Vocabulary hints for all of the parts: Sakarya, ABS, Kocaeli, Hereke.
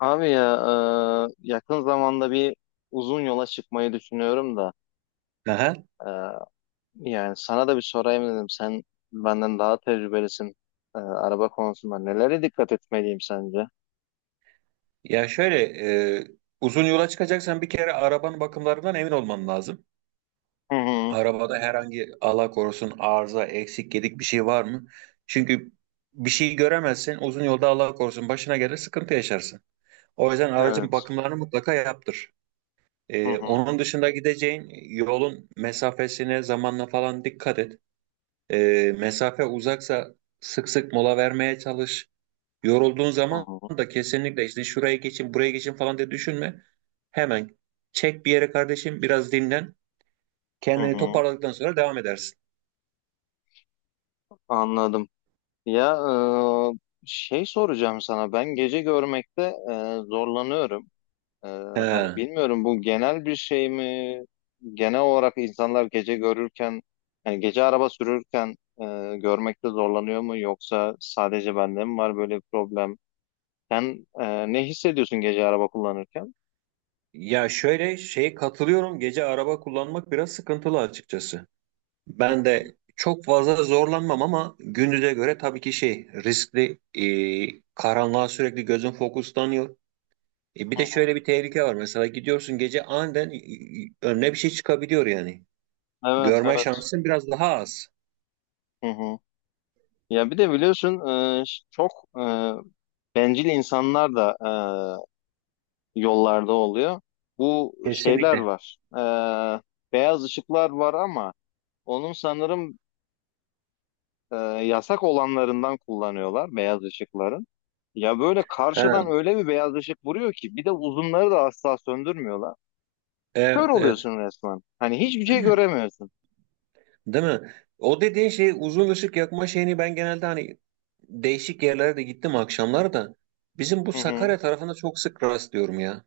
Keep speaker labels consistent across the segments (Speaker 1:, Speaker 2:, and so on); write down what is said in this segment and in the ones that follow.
Speaker 1: Abi ya yakın zamanda bir uzun yola çıkmayı düşünüyorum da
Speaker 2: Aha.
Speaker 1: e, yani sana da bir sorayım dedim. Sen benden daha tecrübelisin araba konusunda. Nelere dikkat etmeliyim sence?
Speaker 2: Ya şöyle e, uzun yola çıkacaksan bir kere arabanın bakımlarından emin olman lazım.
Speaker 1: Hı hı.
Speaker 2: Arabada herhangi Allah korusun arıza, eksik, gedik bir şey var mı? Çünkü bir şey göremezsen uzun yolda Allah korusun başına gelir sıkıntı yaşarsın. O yüzden aracın
Speaker 1: Evet.
Speaker 2: bakımlarını mutlaka yaptır.
Speaker 1: Hı hı.
Speaker 2: Onun dışında gideceğin yolun mesafesine, zamanla falan dikkat et. Mesafe uzaksa sık sık mola vermeye çalış. Yorulduğun
Speaker 1: Hı
Speaker 2: zaman
Speaker 1: hı.
Speaker 2: da kesinlikle işte şuraya geçin, buraya geçin falan diye düşünme. Hemen çek bir yere kardeşim, biraz dinlen.
Speaker 1: Hı
Speaker 2: Kendini
Speaker 1: hı.
Speaker 2: toparladıktan sonra devam edersin.
Speaker 1: Anladım. Ya şey soracağım sana. Ben gece görmekte zorlanıyorum. Ee, hani
Speaker 2: He.
Speaker 1: bilmiyorum bu genel bir şey mi? Genel olarak insanlar gece görürken, hani gece araba sürürken e, görmekte zorlanıyor mu? Yoksa sadece bende mi var böyle bir problem? Sen ne hissediyorsun gece araba kullanırken?
Speaker 2: Ya şöyle şeye katılıyorum. Gece araba kullanmak biraz sıkıntılı açıkçası. Ben de çok fazla zorlanmam ama gündüze göre tabii ki şey riskli. Karanlığa sürekli gözün fokuslanıyor. Bir
Speaker 1: Hı
Speaker 2: de
Speaker 1: hı.
Speaker 2: şöyle bir tehlike var. Mesela gidiyorsun gece aniden önüne bir şey çıkabiliyor yani.
Speaker 1: Evet,
Speaker 2: Görme
Speaker 1: evet.
Speaker 2: şansın biraz daha az.
Speaker 1: Hı hı. Ya bir de biliyorsun çok e, bencil insanlar da yollarda oluyor. Bu şeyler
Speaker 2: Kesinlikle.
Speaker 1: var. E, beyaz ışıklar var ama onun sanırım e, yasak olanlarından kullanıyorlar beyaz ışıkların. Ya böyle
Speaker 2: Ha,
Speaker 1: karşıdan öyle bir beyaz ışık vuruyor ki bir de uzunları da asla söndürmüyorlar. Kör
Speaker 2: evet evet.
Speaker 1: oluyorsun resmen. Hani hiçbir şey göremiyorsun.
Speaker 2: Değil mi? O dediğin şey uzun ışık yakma şeyini ben genelde hani değişik yerlere de gittim akşamlar da bizim bu
Speaker 1: Hı hı.
Speaker 2: Sakarya tarafında çok sık rastlıyorum ya.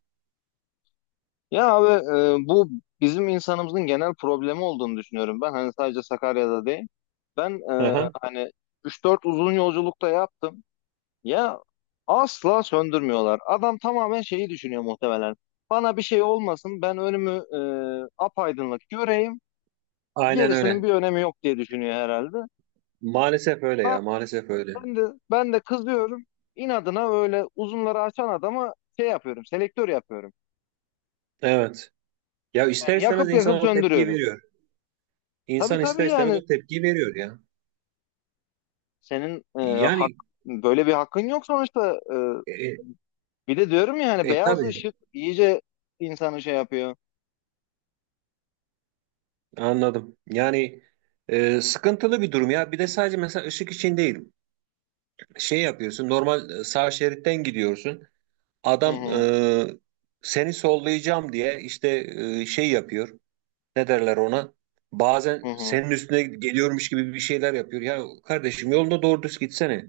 Speaker 1: Ya abi, bu bizim insanımızın genel problemi olduğunu düşünüyorum ben. Hani sadece Sakarya'da değil. Ben
Speaker 2: Hı hı.
Speaker 1: hani üç dört uzun yolculukta yaptım. Ya asla söndürmüyorlar. Adam tamamen şeyi düşünüyor muhtemelen. Bana bir şey olmasın, ben önümü apaydınlık göreyim.
Speaker 2: Aynen
Speaker 1: Gerisinin
Speaker 2: öyle.
Speaker 1: bir önemi yok diye düşünüyor herhalde.
Speaker 2: Maalesef öyle
Speaker 1: Ha,
Speaker 2: ya, maalesef öyle.
Speaker 1: ben de ben de kızıyorum. İnadına öyle uzunları açan adama şey yapıyorum, selektör yapıyorum.
Speaker 2: Evet. Ya ister
Speaker 1: Yani
Speaker 2: istemez
Speaker 1: yakıp yakıp
Speaker 2: insan o tepkiyi
Speaker 1: söndürüyorum.
Speaker 2: veriyor.
Speaker 1: Tabii
Speaker 2: İnsan
Speaker 1: tabii,
Speaker 2: ister istemez
Speaker 1: yani
Speaker 2: o tepkiyi veriyor ya.
Speaker 1: senin e, hak
Speaker 2: Yani
Speaker 1: böyle bir hakkın yok sonuçta.
Speaker 2: e,
Speaker 1: Bir de diyorum ya hani beyaz
Speaker 2: tabii
Speaker 1: ışık iyice insanı şey yapıyor.
Speaker 2: anladım. Yani sıkıntılı bir durum ya. Bir de sadece mesela ışık için değil. Şey yapıyorsun normal sağ şeritten gidiyorsun
Speaker 1: Hı
Speaker 2: adam
Speaker 1: hı,
Speaker 2: e, seni sollayacağım diye işte şey yapıyor, ne derler ona, bazen
Speaker 1: hı hı.
Speaker 2: senin üstüne geliyormuş gibi bir şeyler yapıyor ya kardeşim yolunda doğru düz gitsene.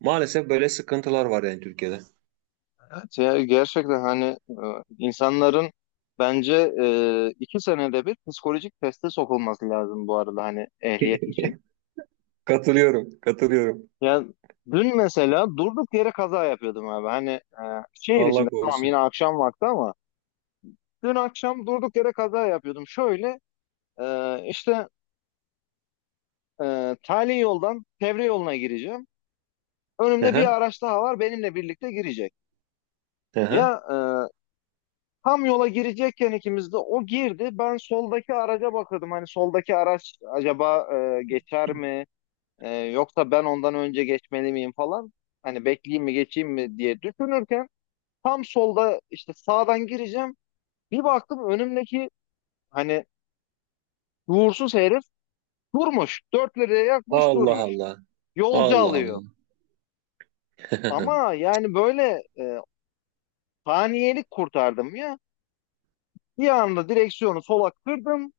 Speaker 2: Maalesef böyle sıkıntılar var yani Türkiye'de.
Speaker 1: Evet ya, gerçekten hani insanların bence iki senede bir psikolojik teste sokulması lazım bu arada, hani ehliyet için.
Speaker 2: Katılıyorum, katılıyorum.
Speaker 1: Ya dün mesela durduk yere kaza yapıyordum abi. Hani şehir içinde
Speaker 2: Allah
Speaker 1: tamam,
Speaker 2: korusun.
Speaker 1: yine akşam vakti, ama dün akşam durduk yere kaza yapıyordum. Şöyle e, işte tali yoldan çevre yoluna gireceğim. Önümde bir
Speaker 2: Aha,
Speaker 1: araç daha var, benimle birlikte girecek.
Speaker 2: aha.
Speaker 1: Ya tam yola girecekken ikimiz de, o girdi. Ben soldaki araca bakıyordum. Hani soldaki araç acaba geçer mi? Yoksa ben ondan önce geçmeli miyim falan. Hani bekleyeyim mi geçeyim mi diye düşünürken tam solda işte sağdan gireceğim. Bir baktım önümdeki, hani, uğursuz herif durmuş. Dört liraya yakmış
Speaker 2: Allah
Speaker 1: durmuş.
Speaker 2: Allah.
Speaker 1: Yolcu alıyor.
Speaker 2: Allah Allah.
Speaker 1: Ama yani böyle saniyelik kurtardım ya. Bir anda direksiyonu sola kırdım.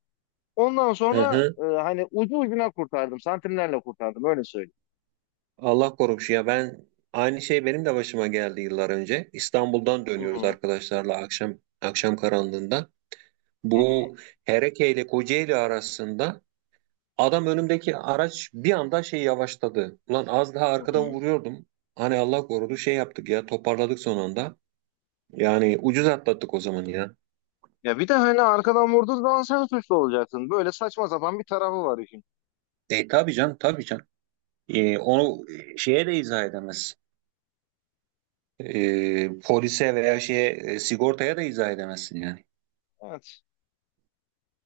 Speaker 1: Ondan sonra hani ucu ucuna kurtardım. Santimlerle kurtardım, öyle söyleyeyim.
Speaker 2: Allah korumuş ya. Ben aynı şey benim de başıma geldi yıllar önce. İstanbul'dan
Speaker 1: Hı
Speaker 2: dönüyoruz
Speaker 1: hı,
Speaker 2: arkadaşlarla akşam akşam karanlığında.
Speaker 1: hı hı,
Speaker 2: Bu Hereke ile Kocaeli arasında adam önümdeki araç bir anda şey yavaşladı. Ulan az daha
Speaker 1: hı
Speaker 2: arkadan
Speaker 1: hı.
Speaker 2: vuruyordum. Hani Allah korudu şey yaptık ya, toparladık son anda. Yani ucuz atlattık o zaman ya.
Speaker 1: Ya bir de hani arkadan vurduğun zaman sen suçlu olacaksın. Böyle saçma sapan bir tarafı var işin.
Speaker 2: E tabii canım, tabii canım. Onu şeye de izah edemezsin. Polise veya şeye sigortaya da izah edemezsin yani.
Speaker 1: Evet.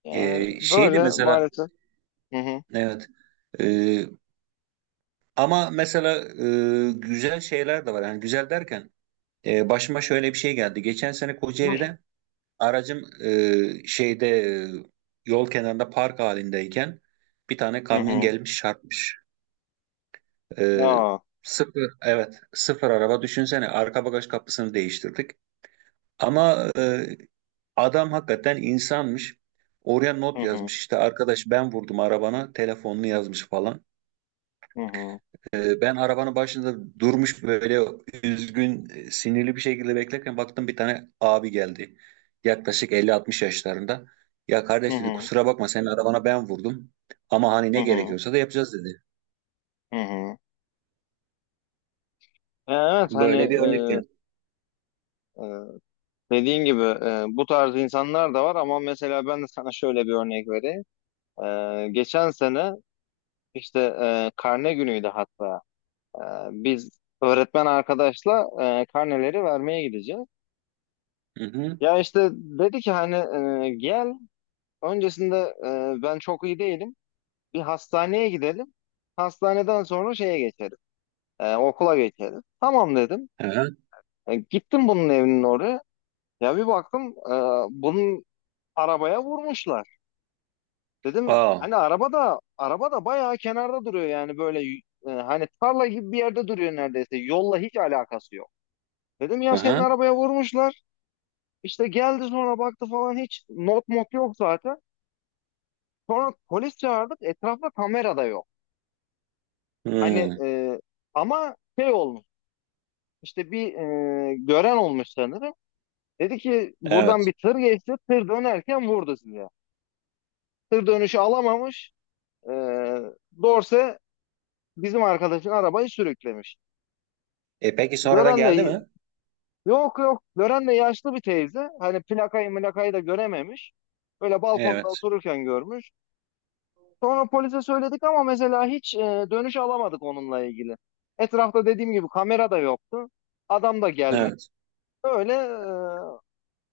Speaker 1: Yani
Speaker 2: Şeydi
Speaker 1: böyle
Speaker 2: mesela.
Speaker 1: maalesef. Hı hı.
Speaker 2: Evet. Ee, Ama mesela güzel şeyler de var. Yani güzel derken başıma şöyle bir şey geldi. Geçen sene Kocaeli'de aracım şeyde e, yol kenarında park halindeyken bir tane
Speaker 1: Hı
Speaker 2: kamyon
Speaker 1: hı.
Speaker 2: gelmiş çarpmış. E,
Speaker 1: Aa,
Speaker 2: Sıfır, evet, sıfır araba, düşünsene arka bagaj kapısını değiştirdik. Ama adam hakikaten insanmış. Oraya
Speaker 1: hı
Speaker 2: not
Speaker 1: hı,
Speaker 2: yazmış, işte arkadaş ben vurdum arabana telefonunu yazmış falan.
Speaker 1: hı hı,
Speaker 2: Ben arabanın başında durmuş böyle üzgün, sinirli bir şekilde beklerken baktım bir tane abi geldi. Yaklaşık elli 60 yaşlarında. Ya
Speaker 1: hı
Speaker 2: kardeş dedi,
Speaker 1: hı,
Speaker 2: kusura bakma senin arabana ben vurdum. Ama hani
Speaker 1: hı
Speaker 2: ne
Speaker 1: hı,
Speaker 2: gerekiyorsa da yapacağız dedi.
Speaker 1: hı hı. Ya evet, hani
Speaker 2: Böyle bir örnek yani.
Speaker 1: e, e, dediğin gibi, bu tarz insanlar da var ama mesela ben de sana şöyle bir örnek vereyim. Geçen sene işte karne günüydü hatta. E, biz öğretmen arkadaşla karneleri vermeye gideceğiz.
Speaker 2: Hı hı.
Speaker 1: Ya işte dedi ki hani gel öncesinde, ben çok iyi değilim. Bir hastaneye gidelim. Hastaneden sonra şeye geçelim. Okula geçelim. Tamam dedim.
Speaker 2: Hı hı.
Speaker 1: Gittim bunun evinin oraya. Ya bir baktım bunun arabaya vurmuşlar. Dedim
Speaker 2: Aa.
Speaker 1: hani araba da bayağı kenarda duruyor yani böyle, hani tarla gibi bir yerde duruyor neredeyse. Yolla hiç alakası yok. Dedim ya
Speaker 2: Hı
Speaker 1: senin
Speaker 2: hı.
Speaker 1: arabaya vurmuşlar. İşte geldi sonra baktı falan, hiç not mot yok zaten. Sonra polis çağırdık, etrafta kamera da yok. Hani
Speaker 2: Hı.
Speaker 1: ama şey olmuş, işte bir gören olmuş sanırım. Dedi ki buradan
Speaker 2: Evet.
Speaker 1: bir tır geçti, tır dönerken vurdu sizi. Tır dönüşü alamamış. E, Dorse bizim arkadaşın arabayı sürüklemiş.
Speaker 2: E peki sonradan
Speaker 1: Gören
Speaker 2: geldi mi?
Speaker 1: de yok, gören de yaşlı bir teyze. Hani plakayı mülakayı da görememiş. Böyle balkonda
Speaker 2: Evet.
Speaker 1: otururken görmüş. Sonra polise söyledik ama mesela hiç dönüş alamadık onunla ilgili. Etrafta dediğim gibi kamera da yoktu. Adam da gelmedi.
Speaker 2: Evet.
Speaker 1: Öyle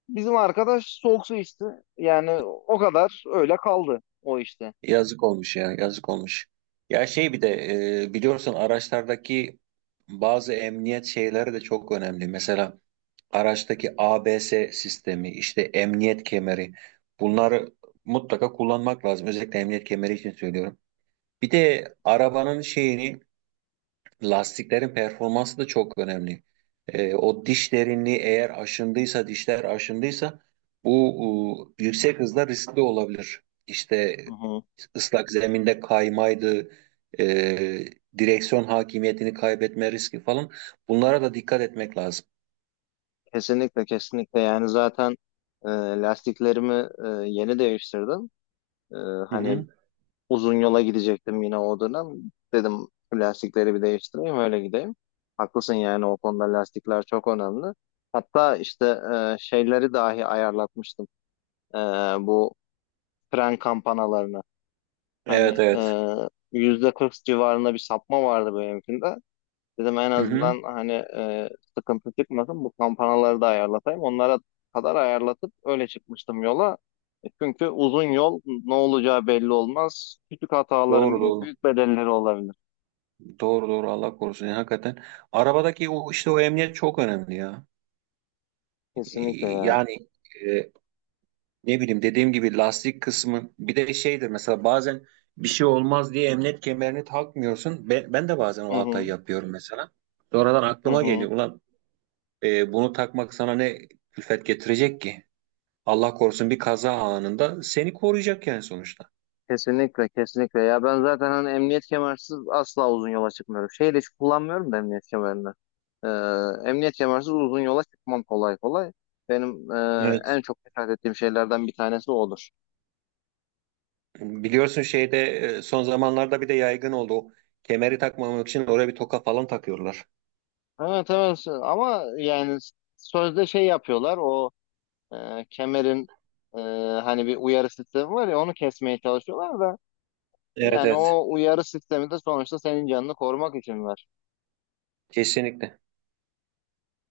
Speaker 1: bizim arkadaş soğuk su içti. Yani o kadar öyle kaldı o işte.
Speaker 2: Yazık olmuş ya. Yazık olmuş. Ya şey bir de biliyorsun araçlardaki bazı emniyet şeyleri de çok önemli. Mesela araçtaki ABS sistemi, işte emniyet kemeri, bunları mutlaka kullanmak lazım. Özellikle emniyet kemeri için söylüyorum. Bir de arabanın şeyini, lastiklerin performansı da çok önemli. O diş derinliği eğer aşındıysa, dişler aşındıysa bu yüksek hızda riskli olabilir. İşte
Speaker 1: Hı hı.
Speaker 2: ıslak zeminde kaymaydı, e, direksiyon hakimiyetini kaybetme riski falan. Bunlara da dikkat etmek lazım.
Speaker 1: Kesinlikle kesinlikle, yani zaten e, lastiklerimi yeni değiştirdim. E,
Speaker 2: Hı
Speaker 1: hani
Speaker 2: hı.
Speaker 1: uzun yola gidecektim yine o dönem. Dedim, "Bu lastikleri bir değiştireyim öyle gideyim. Haklısın yani o konuda, lastikler çok önemli. Hatta işte şeyleri dahi ayarlatmıştım. E, bu fren kampanalarını. Hani
Speaker 2: Evet evet.
Speaker 1: %40 civarında bir sapma vardı benimkinde. Dedim en
Speaker 2: Hı hı.
Speaker 1: azından hani sıkıntı çıkmasın, bu kampanaları da ayarlatayım. Onlara kadar ayarlatıp öyle çıkmıştım yola. Çünkü uzun yol, ne olacağı belli olmaz. Küçük hataların
Speaker 2: Doğru
Speaker 1: bile
Speaker 2: doğru.
Speaker 1: büyük bedelleri olabilir.
Speaker 2: Doğru doğru, Allah korusun. Yani hakikaten arabadaki o işte o emniyet çok önemli ya. Ee,
Speaker 1: Kesinlikle ya.
Speaker 2: Yani e, ne bileyim dediğim gibi lastik kısmı bir de şeydir, mesela bazen bir şey olmaz diye emniyet kemerini takmıyorsun. Ben de bazen
Speaker 1: Hı
Speaker 2: o hatayı
Speaker 1: hı.
Speaker 2: yapıyorum mesela. Sonradan
Speaker 1: Hı
Speaker 2: aklıma
Speaker 1: hı.
Speaker 2: geliyor. Ulan bunu takmak sana ne külfet getirecek ki? Allah korusun bir kaza anında seni koruyacak yani sonuçta.
Speaker 1: Kesinlikle kesinlikle ya, ben zaten hani emniyet kemersiz asla uzun yola çıkmıyorum. Şeyi de hiç kullanmıyorum da, emniyet kemerini. Ee, emniyet kemersiz uzun yola çıkmam kolay kolay. Benim
Speaker 2: Evet.
Speaker 1: en çok dikkat ettiğim şeylerden bir tanesi odur.
Speaker 2: Biliyorsun şeyde son zamanlarda bir de yaygın oldu. O kemeri takmamak için oraya bir toka falan takıyorlar.
Speaker 1: Evet evet, ama yani sözde şey yapıyorlar, o kemerin e, hani bir uyarı sistemi var ya, onu kesmeye çalışıyorlar da,
Speaker 2: Evet
Speaker 1: yani
Speaker 2: evet.
Speaker 1: o uyarı sistemi de sonuçta senin canını korumak için var.
Speaker 2: Kesinlikle.